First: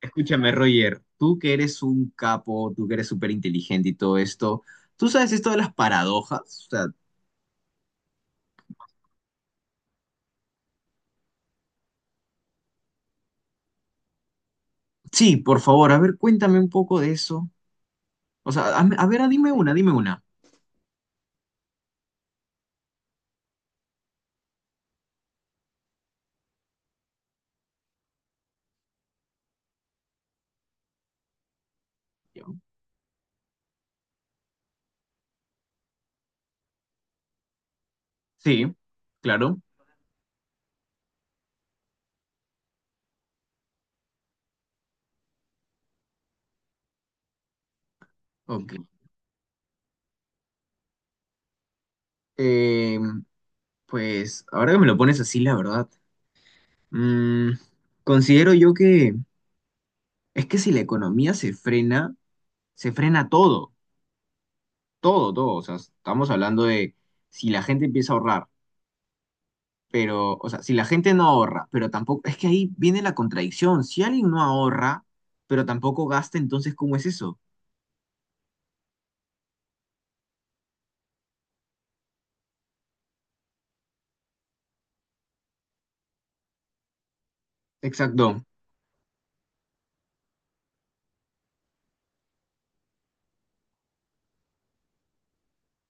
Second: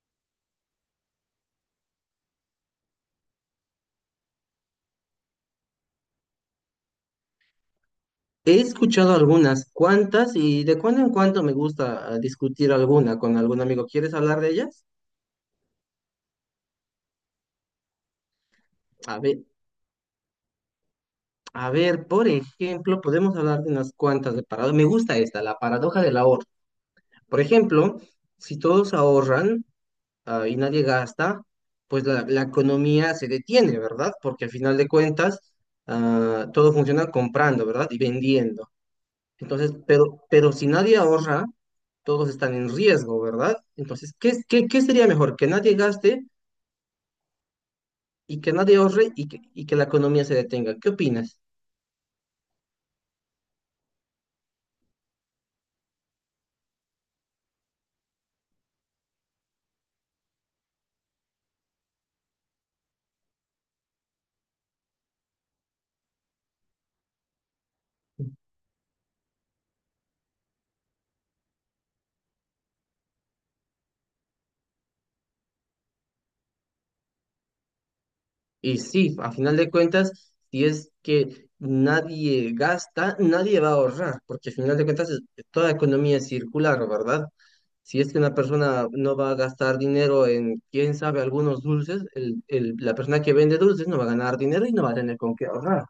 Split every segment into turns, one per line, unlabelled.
Escúchame, Roger, tú que eres un capo, tú que eres súper inteligente y todo esto, ¿tú sabes esto de las paradojas? O sea,
He escuchado algunas cuantas y de cuando en cuando me gusta discutir alguna con algún amigo. ¿Quieres hablar de ellas?
sí, por favor, a ver, cuéntame un poco de eso. O sea, a, a
A
ver,
ver,
dime una, dime una.
a ver, por ejemplo, podemos hablar de unas cuantas de paradojas. Me gusta esta, la paradoja del ahorro. Por ejemplo, si todos ahorran y nadie gasta, pues la
Yo.
economía se detiene, ¿verdad? Porque al final de cuentas, todo funciona comprando, ¿verdad? Y
Sí,
vendiendo.
claro,
Entonces, pero si nadie ahorra, todos están en riesgo, ¿verdad? Entonces, ¿ qué sería mejor? Que nadie gaste y que nadie
ok.
ahorre y que la economía se detenga. ¿Qué opinas?
Eh, pues ahora que me lo pones así, la verdad, mm, considero yo que es que si la economía se frena todo, todo, todo. O sea, estamos hablando de si la gente empieza a ahorrar. Pero, o sea, si la gente no ahorra, pero tampoco, es que ahí viene la contradicción. Si alguien no ahorra, pero tampoco gasta, entonces, ¿cómo es eso?
Y sí, a final de cuentas, si es que nadie gasta, nadie va a ahorrar, porque a final de cuentas, toda economía es circular, ¿verdad? Si es que una
Exacto.
persona no va a gastar dinero en, quién sabe, algunos dulces, la persona que vende dulces no va a ganar dinero y no va a tener con qué ahorrar.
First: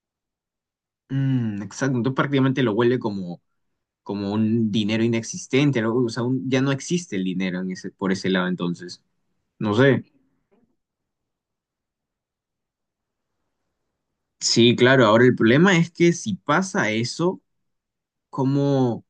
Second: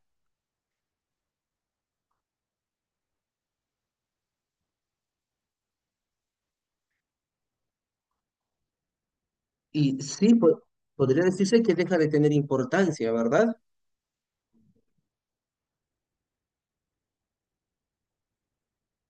Mm, exacto. Entonces prácticamente lo vuelve como, como un dinero inexistente, ¿no? O sea, ya no existe el dinero en ese, por ese lado, entonces. No
Y
sé.
sí, podría decirse que deja de tener importancia, ¿verdad?
Sí, claro. Ahora el problema es que si pasa eso, ¿cómo? O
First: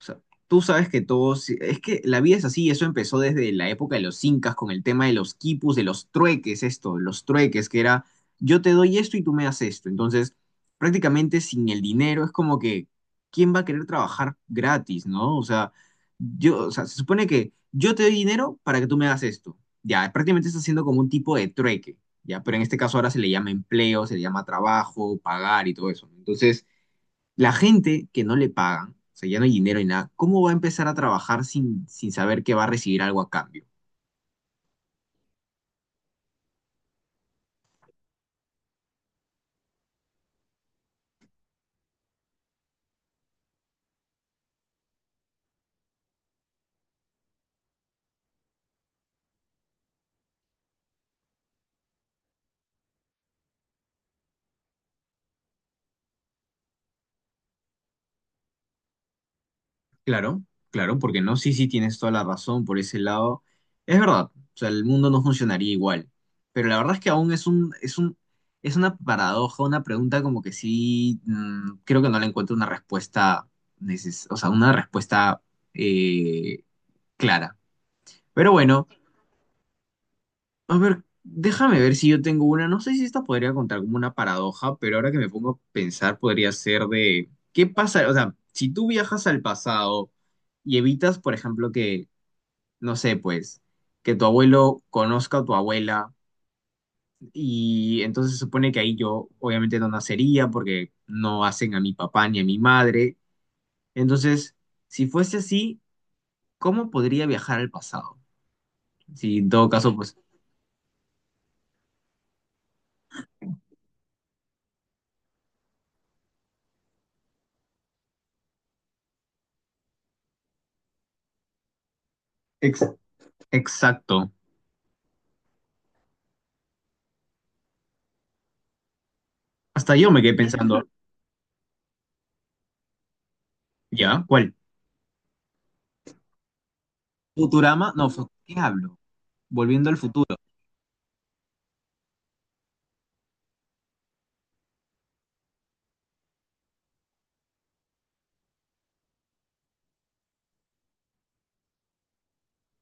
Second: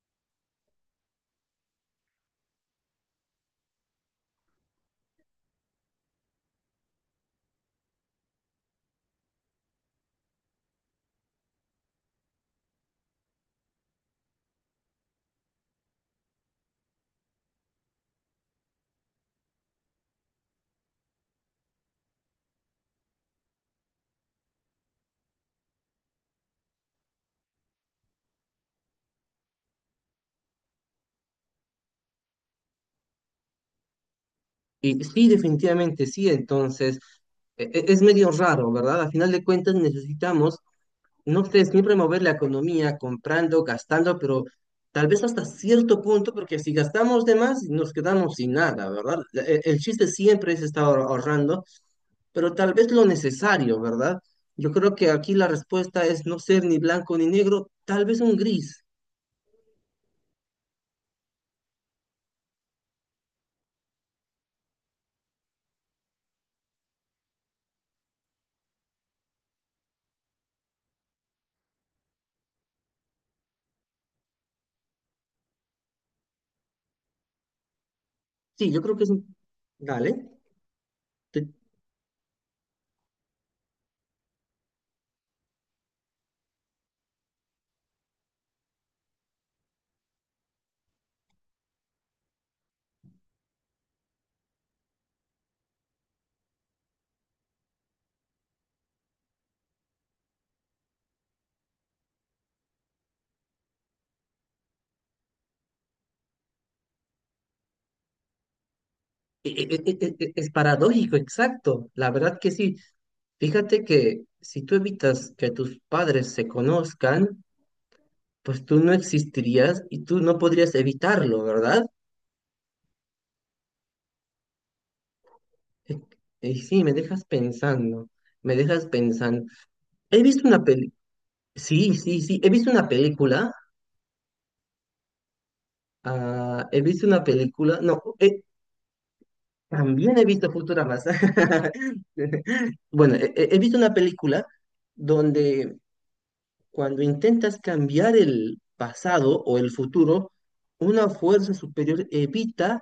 sea, tú sabes que todos, es que la vida es así, eso empezó desde la época de los incas con el tema de los quipus, de los trueques, esto, los trueques, que era yo te doy esto y tú me das esto. Entonces, prácticamente sin el dinero es como que, ¿quién va a querer trabajar gratis, no? O sea, yo, o sea, se supone que yo te doy dinero para que tú me das esto. Ya, prácticamente está haciendo como un tipo de trueque, ya, pero en este caso ahora se le llama empleo, se le llama trabajo, pagar y todo eso. ¿No? Entonces, la gente que no le pagan, o sea, ya no hay dinero y nada, ¿cómo va a empezar a trabajar sin, sin saber que va a recibir algo a cambio?
Y sí, definitivamente sí, entonces es medio raro, ¿verdad? A final de cuentas necesitamos, no sé, siempre mover la economía comprando, gastando, pero tal vez hasta cierto punto, porque si gastamos de más nos quedamos sin nada, ¿verdad? El chiste siempre es estar ahorrando, pero tal vez lo necesario, ¿verdad? Yo creo que aquí la respuesta es no ser ni blanco ni negro, tal vez un gris.
Claro, claro, porque no, sí, sí, tienes toda la razón por ese lado. Es verdad, o sea, el mundo no funcionaría igual, pero la verdad es que aún es un, es una paradoja, una pregunta como que sí, mm, creo que no le encuentro una respuesta, o sea, una respuesta eh, clara. Pero
Sí, yo
bueno.
creo que es un... Dale.
A ver, déjame ver si yo tengo una. No sé si esta podría contar como una paradoja, pero ahora que me pongo a pensar, podría ser de qué pasa. O sea, si tú viajas al pasado y evitas, por ejemplo, que, no sé, pues, que tu abuelo conozca a tu abuela, y entonces se supone que ahí yo obviamente no nacería porque no hacen a mi papá ni a mi madre. Entonces, si fuese así, ¿cómo podría viajar al pasado? Si en todo caso, pues,
Es paradójico, exacto. La verdad que sí. Fíjate que si tú evitas que tus padres se conozcan, pues tú no existirías y tú no podrías evitarlo, ¿verdad?
ex- exacto.
E- Y sí, me dejas pensando, me dejas pensando.
Hasta yo me
He
quedé
visto una
pensando.
peli, sí, sí, sí, he visto una película,
¿Ya? ¿Cuál?
he visto una película,
Futurama,
no,
no, ¿qué hablo? Volviendo al
también he
futuro.
visto Futurama. Bueno, he visto una película donde cuando intentas cambiar el pasado o el futuro, una fuerza superior evita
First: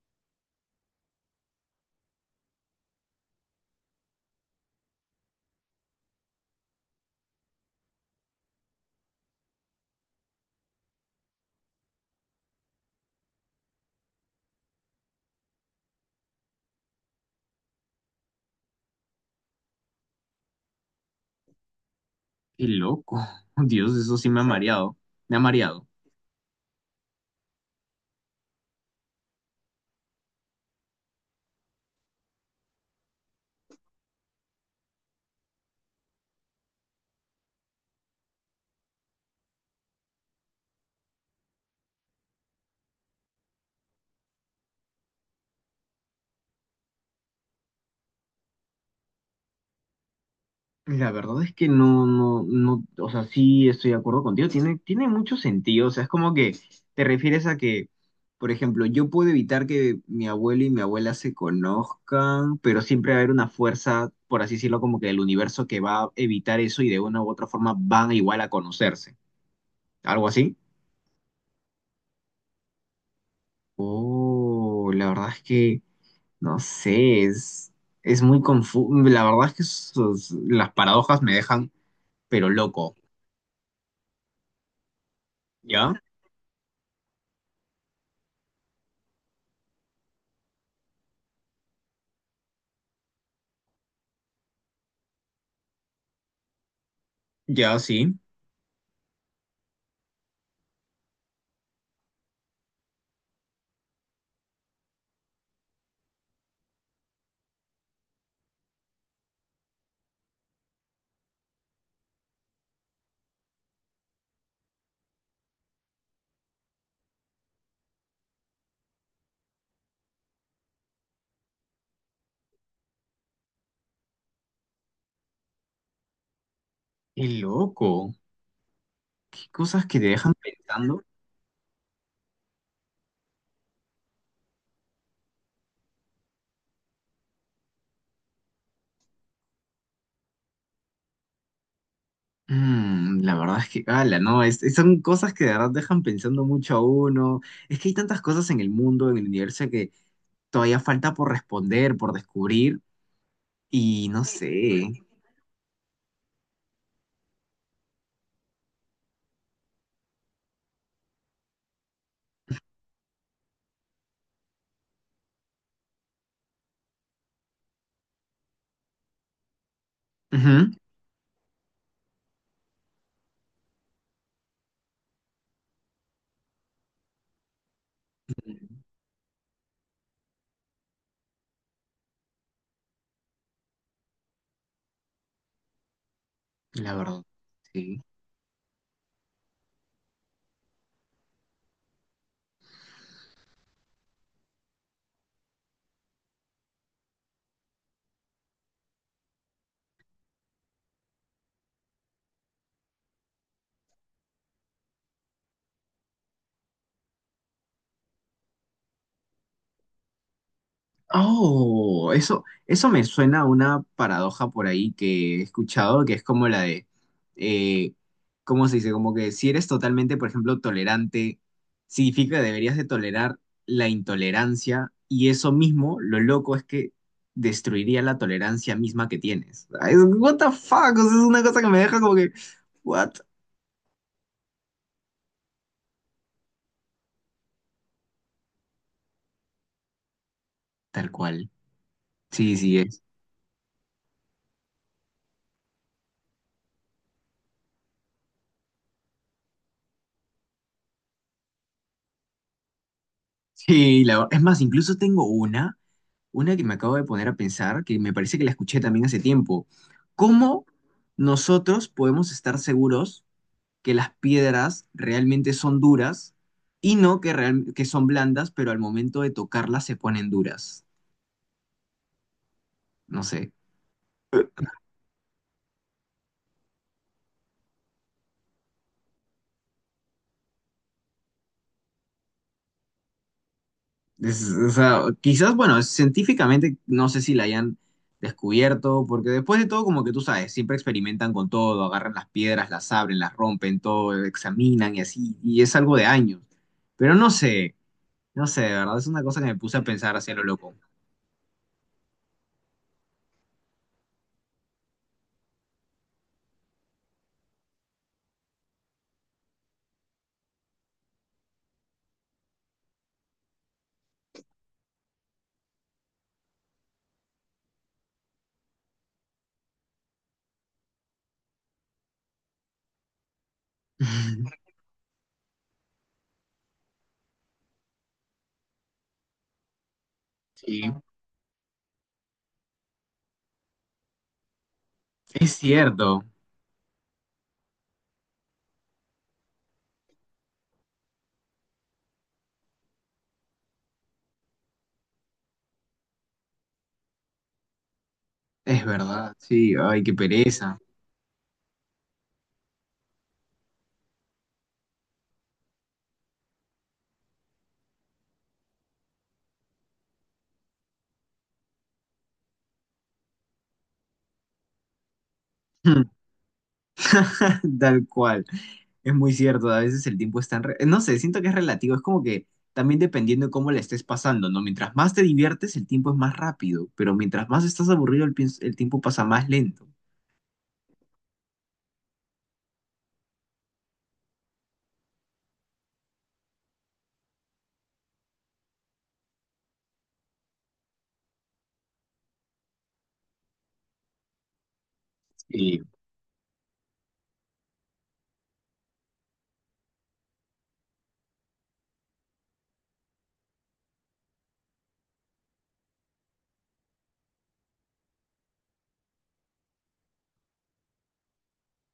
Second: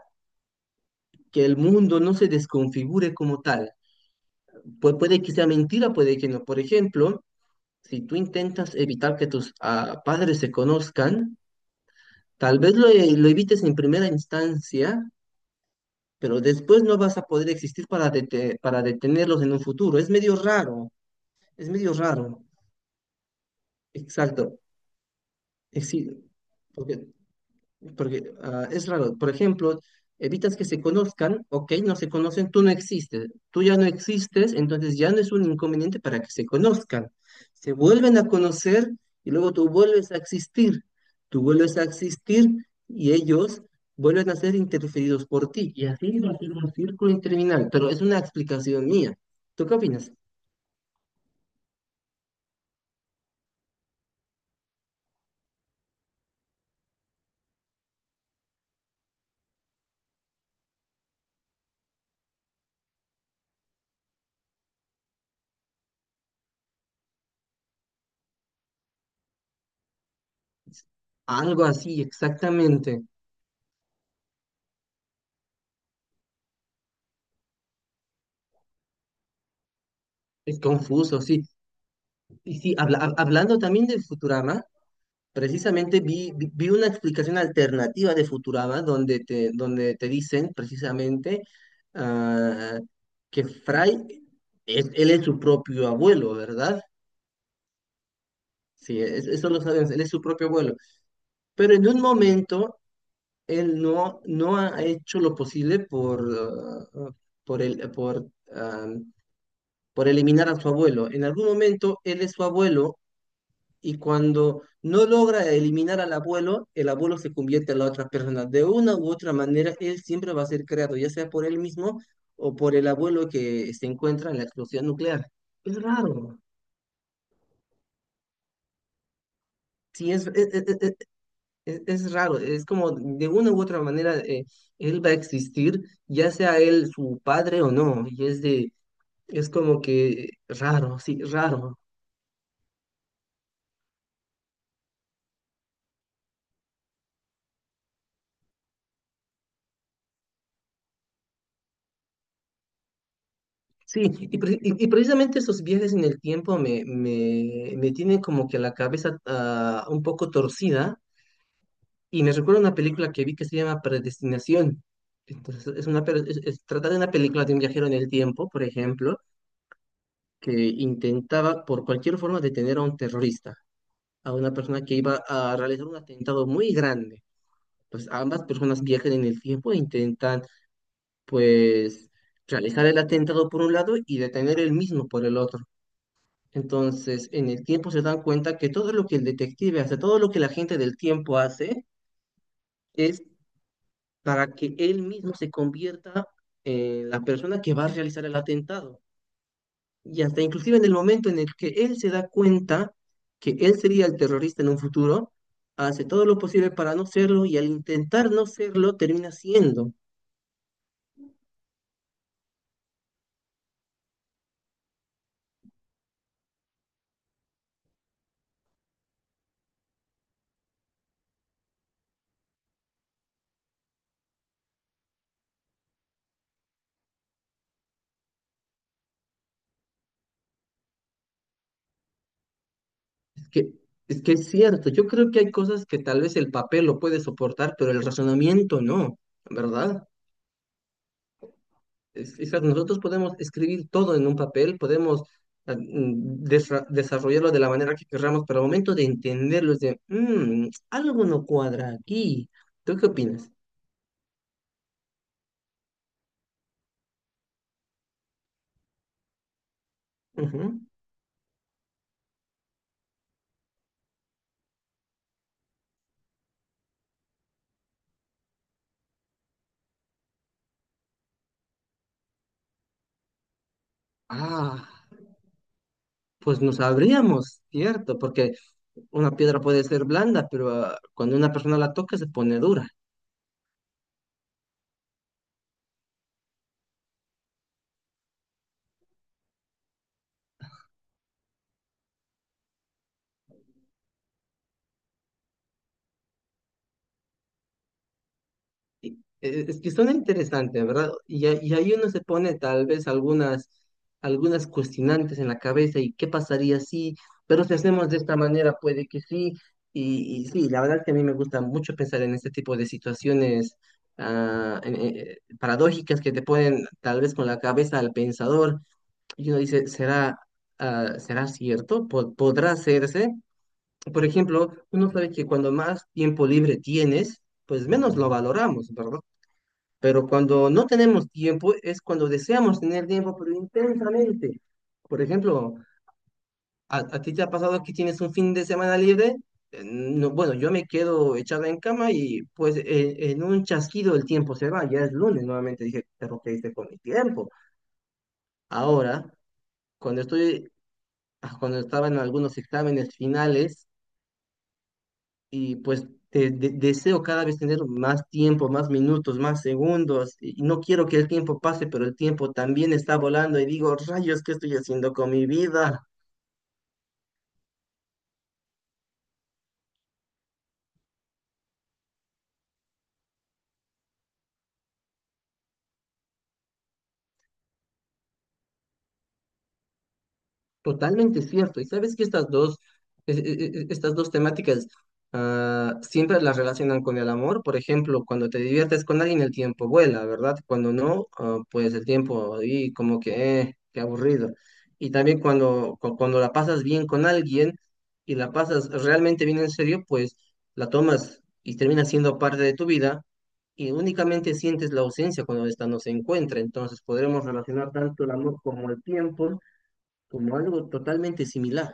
que el mundo no se desconfigure como tal. Puede que sea mentira, puede que no. Por ejemplo, si tú intentas evitar que tus padres se conozcan, tal vez lo evites en primera instancia, pero después no vas a poder existir para, para detenerlos en un futuro. Es medio raro, es medio raro.
Qué loco. Dios, eso sí me ha
Exacto.
mareado. Me ha mareado.
Sí, porque porque es raro. Por ejemplo, evitas que se conozcan, ok, no se conocen, tú no existes. Tú ya no existes, entonces ya no es un inconveniente para que se conozcan. Se vuelven a conocer y luego tú vuelves a existir. Tú vuelves a existir y ellos vuelven a ser interferidos por ti. Y así va a ser un círculo interminable. Pero es una explicación mía. ¿Tú qué opinas?
La verdad es que no, no, no, o sea, sí estoy de acuerdo contigo. Tiene, tiene mucho sentido. O sea, es como que te refieres a que, por ejemplo, yo puedo evitar que mi abuelo y mi abuela se conozcan, pero siempre va a haber una fuerza, por así decirlo, como que del universo que va a evitar eso y de una u otra forma van igual a conocerse. ¿Algo así?
Algo así, exactamente.
Oh, la verdad es que. No sé, es muy confuso. La verdad es que
Es
las paradojas
confuso,
me
sí.
dejan, pero
Y sí,
loco.
hablando también del Futurama.
¿Ya?
Precisamente vi, vi una explicación alternativa de Futurama donde te dicen precisamente ah, que Fry, él es su propio abuelo, ¿verdad?
¿Ya sí?
Sí, eso lo sabemos, él es su propio abuelo. Pero en un momento él no ha hecho lo posible por, ah, por, el, por, ah, por eliminar a su abuelo. En algún momento él es su abuelo y cuando no logra eliminar al abuelo, el abuelo se convierte en la otra persona. De una u otra manera, él siempre va a ser creado, ya sea por él mismo o por el abuelo que se encuentra en la explosión nuclear. Es raro.
Qué loco. ¿Qué cosas que te
Sí,
dejan pensando?
es raro. Es como de una u otra manera, él va a existir, ya sea él su padre o no. Y es de, es como que raro.
Mm, la verdad es que, ala, no, son cosas que de verdad dejan pensando mucho a uno. Es que hay tantas cosas en el mundo, en el universo, que todavía falta por responder, por descubrir,
Sí,
y no
y,
sé.
precisamente esos viajes en el tiempo me tienen como que la cabeza un poco torcida y me recuerda una película que vi que se llama Predestinación. Entonces, es una, pe- es- trata de una película de un viajero en el tiempo, por ejemplo, que
Ujú.
intentaba por cualquier forma detener a un terrorista, a una persona que iba a realizar un atentado muy grande. Pues ambas personas viajan en el tiempo e intentan, pues, realizar el atentado por un lado y detener el mismo por el otro.
La verdad,
Entonces, en el tiempo
sí.
se dan cuenta que todo lo que el detective hace, todo lo que la gente del tiempo hace, es para que él mismo se convierta en la persona que va a realizar el atentado y hasta inclusive en el momento en el que él se da cuenta que él sería el terrorista en un futuro, hace todo lo posible para no serlo y al intentar no serlo termina siendo.
Oh, eso me suena a una paradoja por ahí que he escuchado, que es como la de, eh, ¿cómo se dice? Como que si eres totalmente, por ejemplo, tolerante, significa que deberías de tolerar la intolerancia y eso mismo, lo loco es que destruiría la tolerancia misma que tienes. Ay, what the fuck, o sea, es una cosa que me deja como que, ¿what?
Es que, es que es cierto, yo creo que hay cosas que tal vez el papel lo puede soportar, pero el razonamiento no, ¿verdad?
Tal cual.
Es- es
Sí,
que
sí,
nosotros
es.
podemos escribir todo en un papel, podemos desarrollarlo de la manera que queramos, pero al momento de entenderlo es de, "Mm, algo no cuadra aquí. ¿Tú qué opinas?
Sí, es más, incluso tengo una. Una que me acabo de poner a pensar, que me parece que la escuché también hace tiempo. ¿Cómo
Ujú.
nosotros podemos estar seguros que las piedras realmente son duras y no que, que son blandas, pero al momento de tocarlas se ponen duras? No sé.
Ah, pues no sabríamos, ¿cierto? Porque una piedra puede ser blanda, pero cuando una persona la toca se pone dura.
O sea, quizás, bueno, científicamente no sé si la hayan descubierto, porque después de todo, como que tú sabes, siempre experimentan con todo, agarran las piedras, las abren, las rompen, todo, examinan y así, y es algo de años. Pero no sé. No sé, de verdad, es una cosa que me puse
Es
a
que son
pensar hacia lo loco.
interesantes, ¿verdad? Y, ahí uno se pone tal vez algunas, algunas cuestionantes en la cabeza y qué pasaría si, pero si hacemos de esta manera, puede que sí. Y sí, la verdad es que a mí me gusta mucho pensar en este tipo de situaciones paradójicas que te ponen tal vez con la cabeza al pensador y uno dice, ¿será, ¿será cierto? ¿Podrá hacerse? Por ejemplo, uno sabe que cuando más tiempo libre tienes, pues menos lo valoramos, ¿verdad? Pero cuando no
Sí,
tenemos tiempo es cuando deseamos tener tiempo, pero intensamente. Por
es
ejemplo,
cierto,
¿ a ti te ha pasado que tienes un fin de semana libre? No, bueno, yo me quedo echada en cama y pues en un chasquido el tiempo se va. Ya es lunes nuevamente. Dije, pero ¿qué hice con mi tiempo?
es
Ahora,
verdad, sí, ay, qué
cuando estoy,
pereza.
cuando estaba en algunos exámenes finales, y pues deseo cada vez tener más tiempo, más minutos, más segundos, y no quiero que el tiempo pase, pero el tiempo también está volando y digo, rayos, ¿qué estoy haciendo con mi vida?
Tal cual, es muy cierto, a veces el tiempo es tan... No sé, siento que es relativo, es como que también dependiendo de cómo la estés pasando, ¿no? Mientras más te diviertes, el tiempo es más rápido, pero mientras más estás aburrido, el tiempo pasa más lento.
Totalmente cierto. Y sabes que estas dos, e- e- e- estas dos temáticas siempre las relacionan con el amor. Por ejemplo, cuando te diviertes con alguien, el tiempo vuela, ¿verdad? Cuando no, pues el tiempo ahí como que, qué aburrido. Y también
Sí,
cuando la pasas bien con alguien y la pasas realmente bien en serio, pues la tomas y termina siendo parte de tu vida y únicamente sientes la ausencia cuando esta no se encuentra. Entonces podremos relacionar tanto el amor como el tiempo como algo totalmente similar.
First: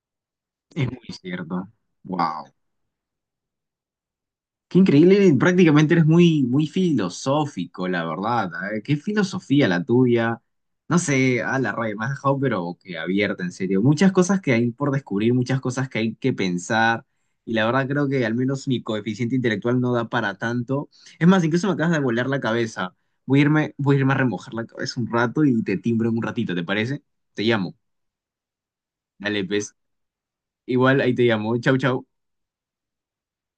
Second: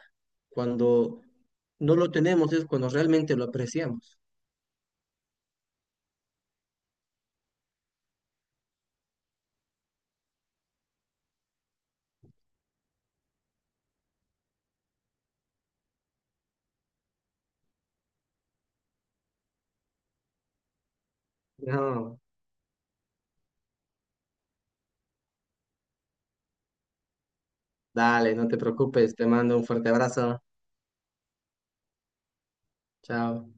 es muy
Cuando
cierto.
no lo
Wow.
tenemos es cuando realmente lo apreciamos.
Qué increíble, prácticamente eres muy, muy filosófico, la verdad. A ver, qué filosofía la tuya. No sé, a la raya, me has dejado, pero que abierta, en serio. Muchas cosas que hay por descubrir, muchas cosas que hay que pensar. Y la verdad creo que al menos mi coeficiente intelectual no da para tanto. Es más, incluso me acabas de
No,
volar la cabeza. Voy a irme a remojar la cabeza un rato y te timbro en un ratito, ¿te parece? Te llamo.
dale, no te preocupes, te
Dale,
mando un
pues.
fuerte abrazo.
Igual ahí te llamo. Chau, chau.
Chao.